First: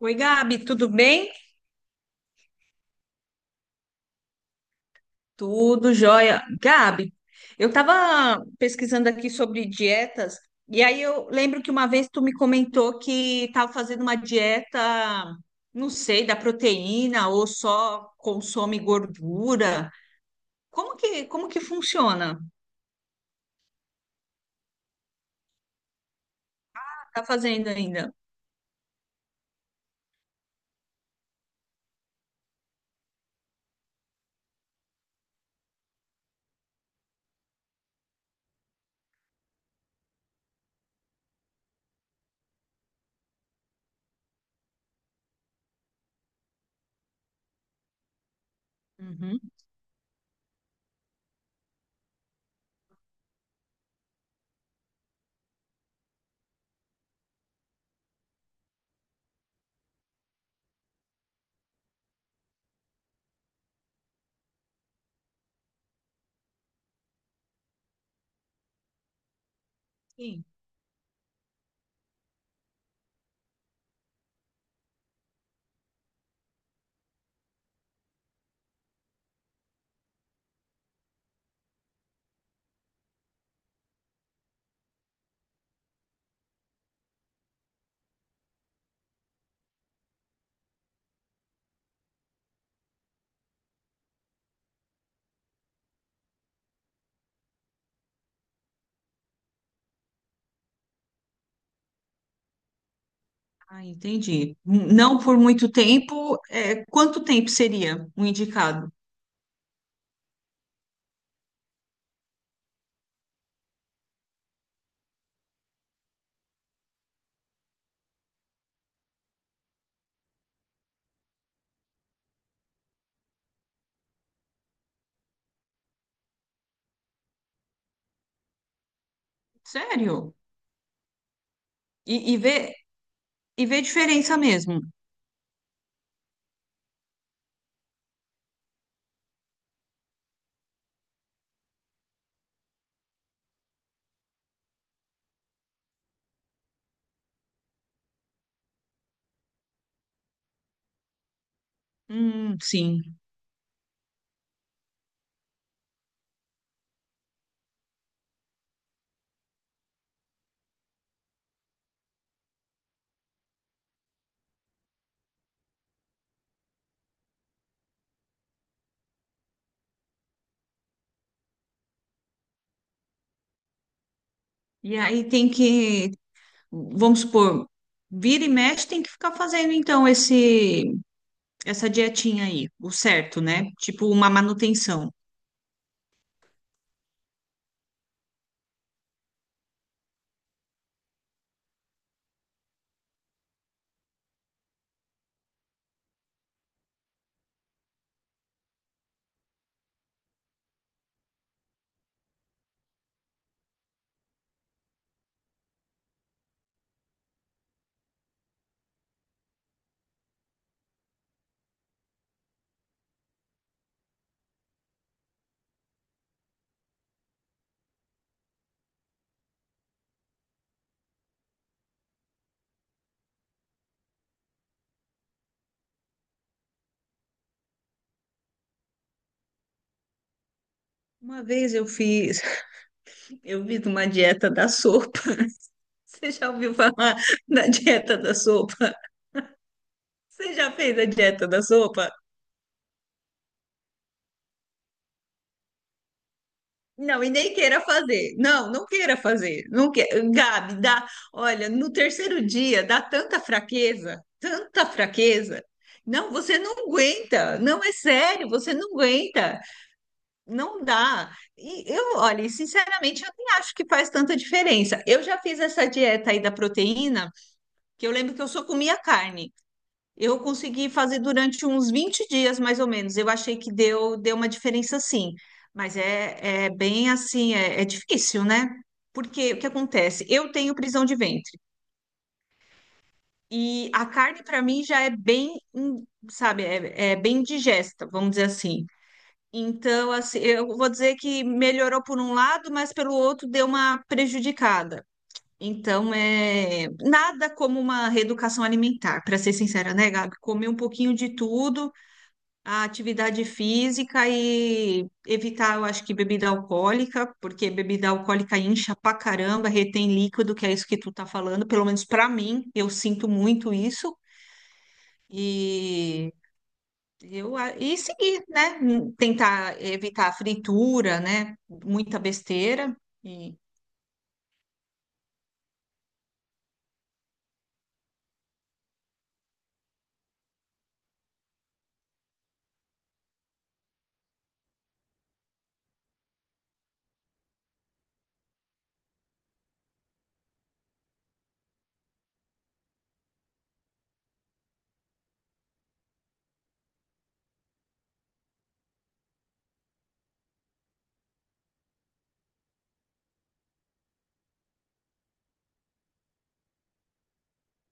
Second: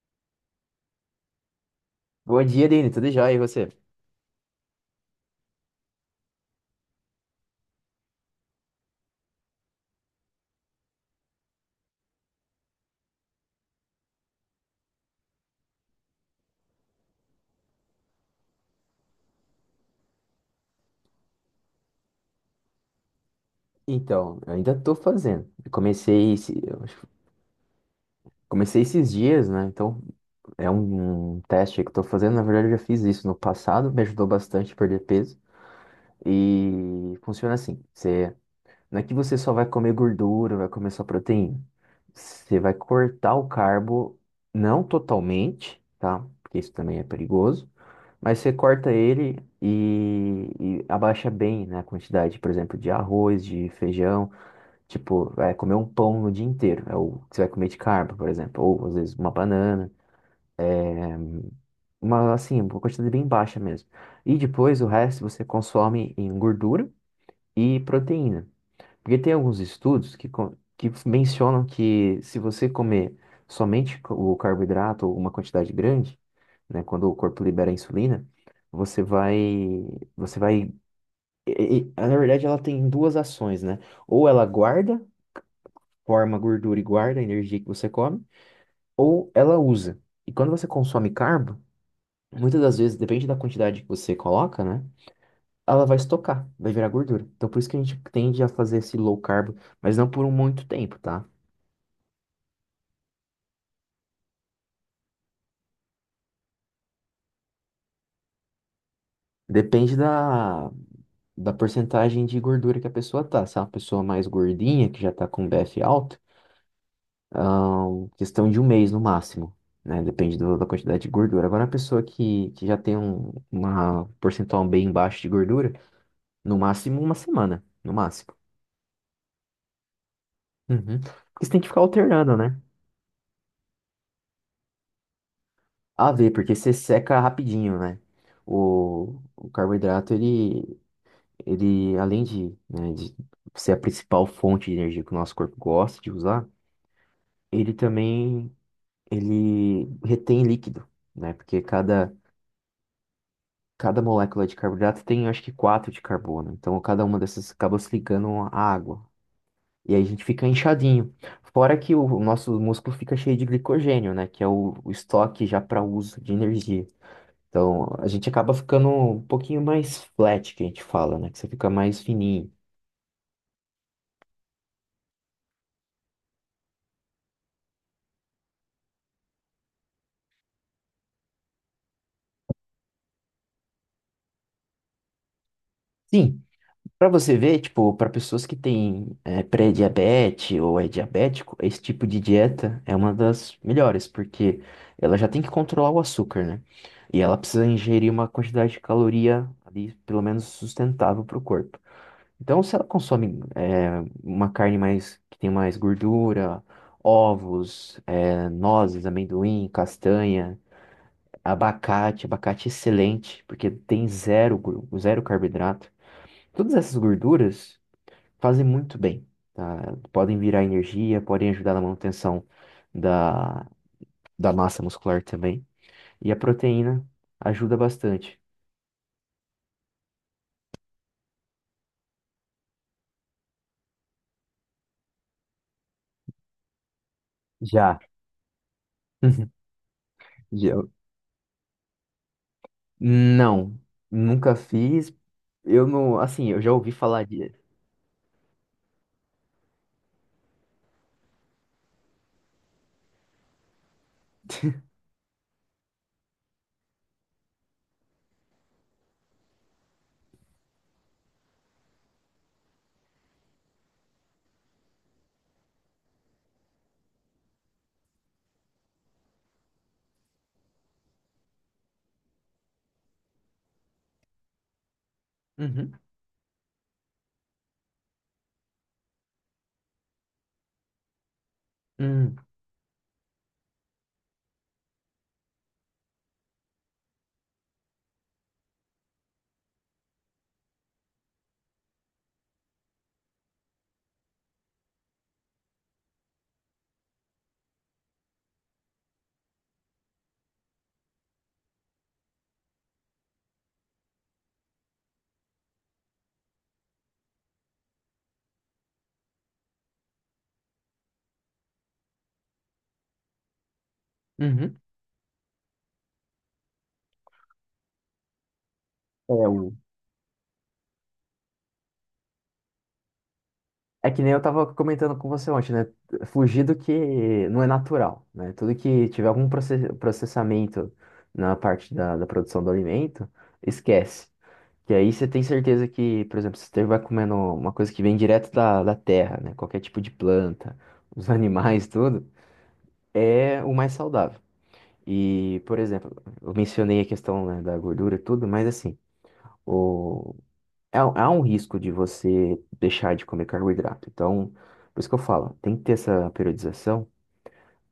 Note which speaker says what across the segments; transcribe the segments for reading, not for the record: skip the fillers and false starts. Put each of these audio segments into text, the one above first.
Speaker 1: Oi, Gabi, tudo bem?
Speaker 2: Bom dia, Dani. Tudo jóia? E você?
Speaker 1: Tudo jóia. Gabi, eu estava pesquisando aqui sobre dietas, e aí eu lembro que uma vez tu me comentou que estava fazendo uma dieta, não sei, da proteína ou só consome gordura. Como que funciona?
Speaker 2: Então, eu ainda tô fazendo. Eu acho que
Speaker 1: Tá fazendo ainda?
Speaker 2: comecei esses dias, né? Então, é um teste aí que eu tô fazendo. Na verdade, eu já fiz isso no passado, me ajudou bastante a perder peso. E funciona assim: você, não é que você só vai comer gordura, vai comer só proteína. Você vai cortar o carbo, não totalmente, tá? Porque isso também é perigoso. Mas você corta ele
Speaker 1: Uhum,
Speaker 2: e abaixa bem, né, a quantidade, por exemplo, de arroz, de feijão. Tipo, é comer um pão no dia inteiro. É o que você vai comer de carbo, por exemplo. Ou às vezes uma banana. Uma, assim, uma quantidade bem baixa mesmo. E depois o resto você consome em gordura e proteína. Porque tem alguns estudos que,
Speaker 1: sim.
Speaker 2: con- que mencionam que se você comer somente o carboidrato ou uma quantidade grande, né, quando o corpo libera a insulina, você vai, você vai, e- na verdade ela tem duas ações, né? Ou ela guarda, forma gordura e guarda a energia que você come, ou ela usa. E quando você consome carbo, muitas das vezes, depende da quantidade que você coloca, né? Ela vai estocar, vai virar gordura. Então, por isso que a gente tende a fazer esse low carb, mas não por um muito tempo, tá?
Speaker 1: Ah, entendi. Não por muito tempo, é, quanto tempo seria o indicado?
Speaker 2: Depende da porcentagem de gordura que a pessoa tá. Se é uma pessoa mais gordinha, que já tá com BF alto, questão de um mês no máximo, né? Depende da quantidade de gordura. Agora, uma pessoa que já tem uma porcentual bem baixa de gordura, no máximo uma semana, no máximo.
Speaker 1: Sério?
Speaker 2: Uhum. Porque você tem que ficar
Speaker 1: E,
Speaker 2: alternando,
Speaker 1: e
Speaker 2: né?
Speaker 1: vê, e vê diferença mesmo.
Speaker 2: A ver, porque você seca rapidinho, né? O carboidrato, ele, além de, né, de ser a principal fonte de energia que o nosso corpo gosta de usar, ele também, ele retém líquido, né? Porque cada,
Speaker 1: Sim.
Speaker 2: cada molécula de carboidrato tem, acho que, quatro de carbono. Então, cada uma dessas acaba se ligando à água. E aí a gente fica inchadinho. Fora que o nosso músculo fica cheio de glicogênio, né? Que é o estoque já para uso de energia. Então, a gente acaba ficando um pouquinho mais flat, que a gente fala, né? Que você fica mais fininho.
Speaker 1: E aí tem que, vamos supor, vira e mexe, tem que ficar fazendo então esse essa dietinha aí, o certo, né? Tipo uma manutenção.
Speaker 2: Sim, pra você ver, tipo, pra pessoas que têm pré-diabetes ou é diabético, esse tipo de dieta é uma das melhores, porque ela já tem que controlar o açúcar, né? E ela precisa ingerir uma quantidade de caloria ali, pelo menos sustentável pro corpo. Então, se ela consome uma carne mais que tem mais gordura, ovos, nozes, amendoim, castanha. Abacate, abacate excelente, porque tem zero, zero carboidrato. Todas essas gorduras fazem muito bem, tá? Podem virar energia, podem ajudar na manutenção da, da massa muscular também. E a proteína ajuda bastante.
Speaker 1: Uma vez eu fiz, eu fiz uma dieta da sopa. Você já ouviu falar da
Speaker 2: Já.
Speaker 1: dieta da sopa? Você já
Speaker 2: Já.
Speaker 1: fez a dieta da sopa?
Speaker 2: Não, nunca fiz. Eu não, assim, eu já ouvi
Speaker 1: Não,
Speaker 2: falar
Speaker 1: e
Speaker 2: de.
Speaker 1: nem queira fazer. Não, não queira fazer. Não que... Gabi, dá. Olha, no terceiro dia dá tanta fraqueza, tanta fraqueza. Não, você não aguenta. Não é sério, você não aguenta. Não dá. E eu, olha, e sinceramente, eu nem acho que faz tanta diferença. Eu já fiz essa dieta aí da proteína, que eu lembro que eu só comia carne. Eu consegui fazer durante uns 20 dias, mais ou menos. Eu achei que deu, deu uma diferença, sim. Mas
Speaker 2: Uhum,
Speaker 1: é bem assim, é difícil, né? Porque o que acontece? Eu tenho prisão de ventre.
Speaker 2: uhum,
Speaker 1: E a carne, para mim, já é bem, sabe, é bem digesta, vamos dizer assim. Então, assim, eu vou dizer que melhorou por um lado, mas pelo outro deu uma prejudicada. Então, é nada como uma reeducação alimentar, para ser sincera, né, Gabi? Comer um pouquinho de tudo, a atividade física e evitar, eu acho que bebida alcoólica, porque bebida alcoólica incha pra caramba, retém líquido, que é isso que tu tá falando, pelo menos pra mim, eu sinto muito isso.
Speaker 2: uhum.
Speaker 1: E e seguir, né?
Speaker 2: É, o
Speaker 1: Tentar evitar a fritura, né? Muita besteira e
Speaker 2: É que nem eu tava comentando com você ontem, né? Fugir do que não é natural, né? Tudo que tiver algum processamento na parte da produção do alimento, esquece. Que aí você tem certeza que, por exemplo, você vai comendo uma coisa que vem direto da terra, né? Qualquer tipo de planta, os animais, tudo, é o mais saudável. E, por exemplo, eu mencionei a questão, né, da gordura e tudo, mas assim, há, há um risco de você deixar de comer carboidrato. Então, por isso que eu falo, tem que ter essa periodização,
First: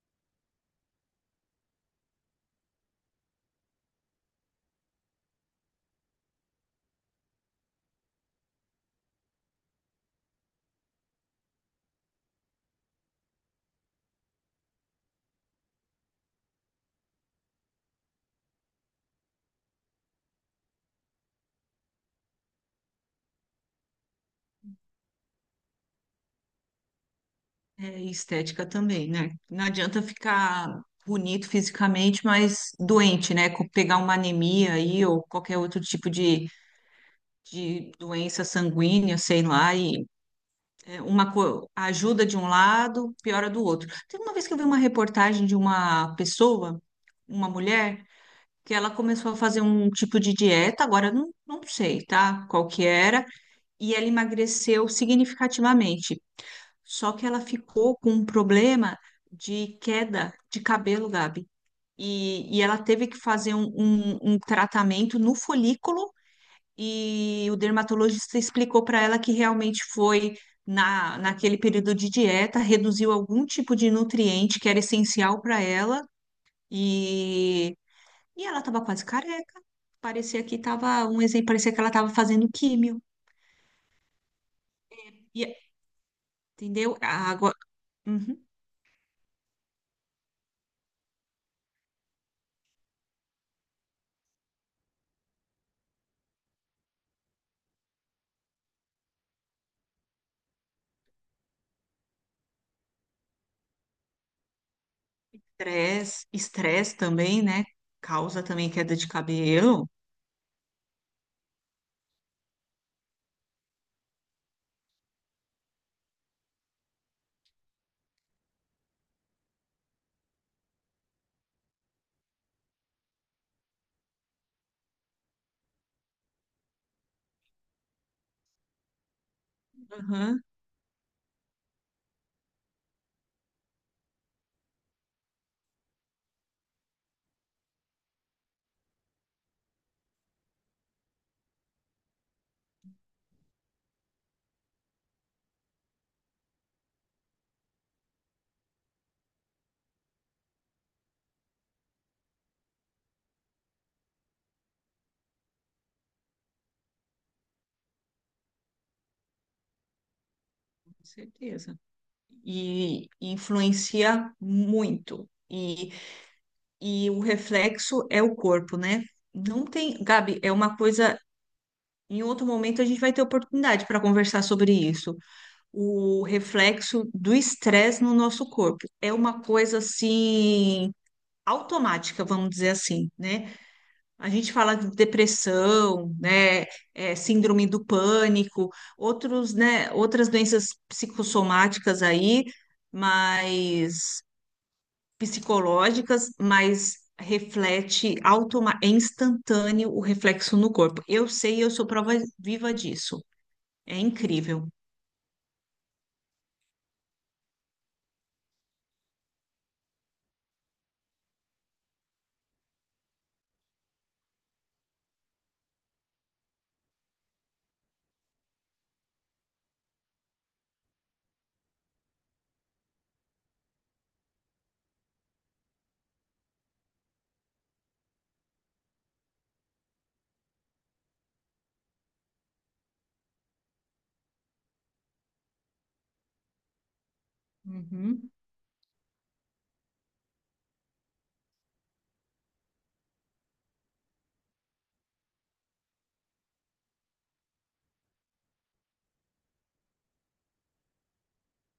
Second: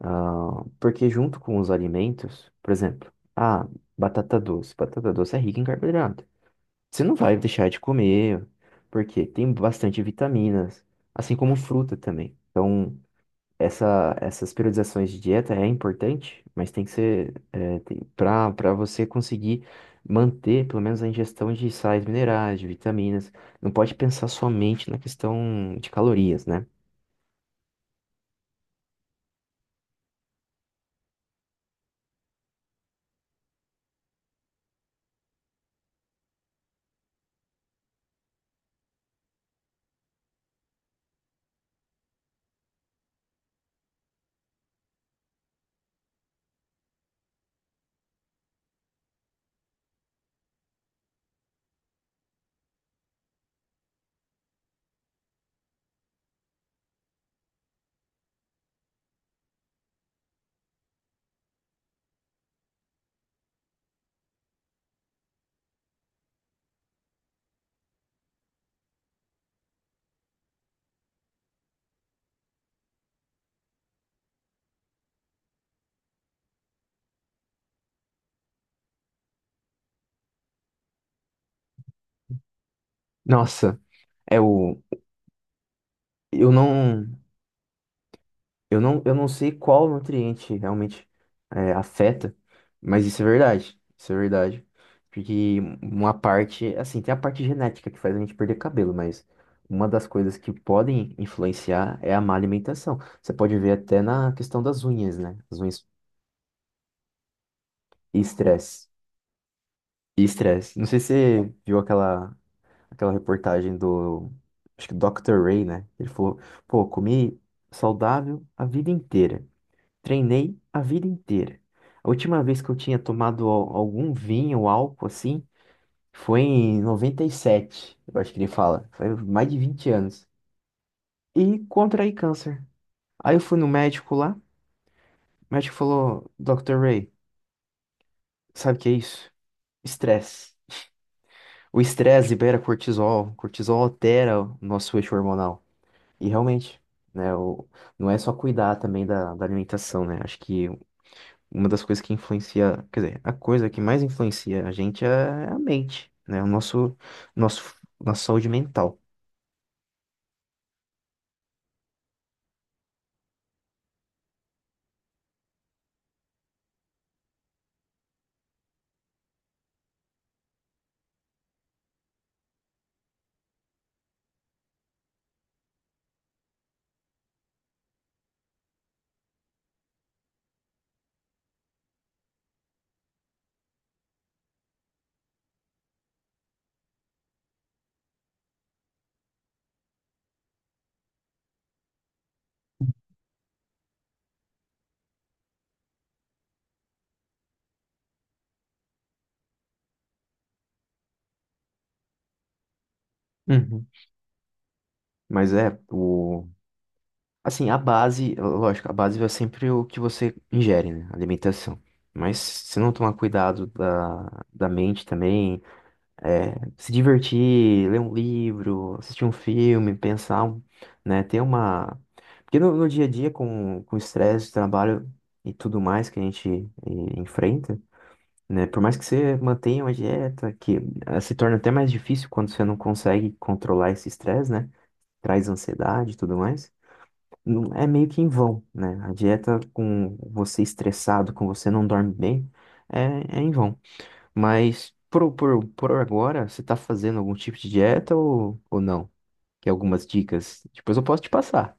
Speaker 2: ah, porque junto com os alimentos, por exemplo, ah, batata doce. Batata doce é rica em carboidrato. Você não vai deixar de comer, porque tem bastante vitaminas, assim como fruta também. Então, essas periodizações de dieta é importante, mas tem que ser é, para você conseguir manter pelo menos a ingestão de sais minerais, de vitaminas. Não pode pensar somente na questão de calorias, né?
Speaker 1: é, estética também, né? Não adianta ficar bonito fisicamente, mas doente, né? Pegar uma anemia aí ou qualquer outro tipo de doença sanguínea, sei lá, e é, ajuda de um lado, piora do outro. Teve uma vez que eu vi uma reportagem de uma pessoa, uma mulher, que ela começou a fazer um tipo de dieta, agora eu não sei, tá? Qual que era, e ela emagreceu significativamente. Só que ela ficou com um problema de queda de cabelo, Gabi. E ela teve que fazer um tratamento no folículo e o dermatologista explicou para ela que realmente foi naquele período de dieta, reduziu algum tipo de nutriente que era essencial para ela e, e ela estava quase careca. Parecia que estava um exemplo, parecia que ela estava fazendo químio.
Speaker 2: Nossa, é o
Speaker 1: E,
Speaker 2: eu
Speaker 1: entendeu?
Speaker 2: não
Speaker 1: A água, uhum.
Speaker 2: Eu não, eu não sei qual nutriente realmente é, afeta, mas isso é verdade. Isso é verdade. Porque uma parte, assim, tem a parte genética que faz a gente perder cabelo, mas uma das coisas que podem influenciar é a má alimentação. Você pode ver até na questão das unhas, né? As unhas
Speaker 1: Estresse, estresse também, né?
Speaker 2: e
Speaker 1: Causa também
Speaker 2: estresse.
Speaker 1: queda de cabelo.
Speaker 2: E estresse. Não sei se você viu aquela, aquela reportagem do, acho que Dr. Ray, né? Ele falou, pô, comi saudável a vida inteira. Treinei a vida inteira. A última vez que eu tinha tomado algum vinho ou álcool assim foi em 97. Eu acho que ele fala. Foi mais de 20 anos.
Speaker 1: Aham,
Speaker 2: E contraí câncer. Aí eu fui no médico lá. O médico falou: Dr. Ray, sabe o que é isso? Estresse. O estresse libera cortisol. Cortisol altera o nosso eixo hormonal. E realmente, né? Não é só cuidar também da alimentação, né? Acho que uma das coisas que influencia, quer dizer, a coisa que mais influencia a gente é a mente, né? Nosso, nossa saúde mental.
Speaker 1: com certeza. E influencia muito. E o reflexo é o corpo, né? Não tem, Gabi, é uma coisa. Em outro momento a gente vai ter oportunidade para conversar sobre isso. O reflexo do estresse no nosso corpo é uma coisa assim automática, vamos dizer assim, né? A gente fala de depressão, né? É, síndrome do pânico, outros, né? Outras doenças psicossomáticas aí, mas psicológicas, mas reflete automa é instantâneo o reflexo no corpo. Eu sei, eu sou prova viva disso.
Speaker 2: Uhum.
Speaker 1: É incrível.
Speaker 2: Mas é, o, assim, a base, lógico, a base é sempre o que você ingere, né? Alimentação. Mas se não tomar cuidado da mente também, é, se divertir, ler um livro, assistir um filme, pensar. Né? Ter uma. Porque no dia a dia, com o estresse, trabalho e tudo mais que a gente enfrenta, né? Por mais que você mantenha uma dieta, que ah, se torna até mais difícil quando você não consegue controlar esse estresse, né? Traz ansiedade e tudo mais. É meio que em
Speaker 1: Uhum.
Speaker 2: vão, né? A dieta com você estressado, com você não dorme bem, é, é em vão. Mas por agora, você tá fazendo algum tipo de dieta ou não? Que algumas dicas, depois eu posso te passar.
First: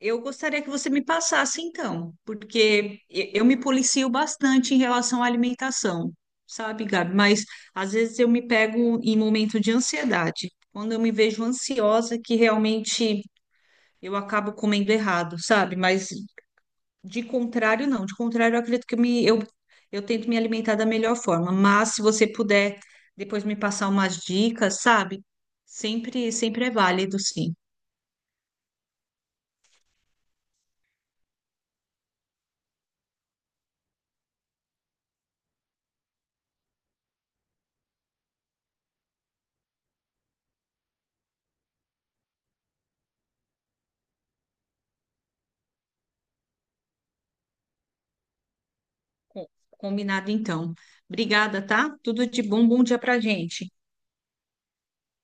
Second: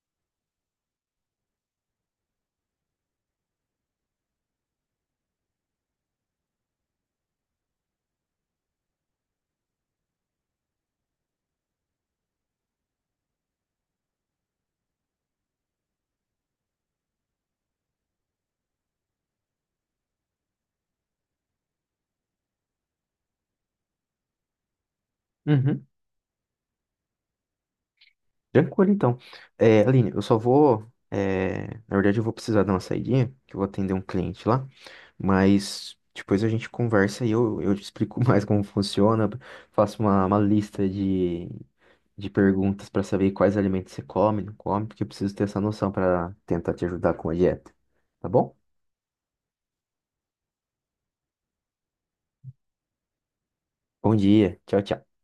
Speaker 1: Eu gostaria que você me passasse então, porque eu me policio bastante em relação à alimentação, sabe, Gabi? Mas às vezes eu me pego em momento de ansiedade, quando eu me vejo ansiosa, que realmente eu acabo comendo errado, sabe? Mas de contrário, não. De contrário, eu acredito que eu tento me alimentar da melhor forma. Mas se você puder depois me passar umas dicas, sabe?
Speaker 2: Uhum.
Speaker 1: Sempre, sempre é válido, sim.
Speaker 2: Tranquilo, então. É, Aline, eu só vou. É, na verdade, eu vou precisar dar uma saidinha, que eu vou atender um cliente lá. Mas depois a gente conversa e eu te explico mais como funciona. Faço uma lista de perguntas para saber quais alimentos você come, não come, porque eu preciso ter essa noção para tentar te ajudar com a dieta. Tá bom?
Speaker 1: Combinado, então. Obrigada, tá? Tudo de bom, bom dia pra gente.
Speaker 2: Bom dia. Tchau, tchau.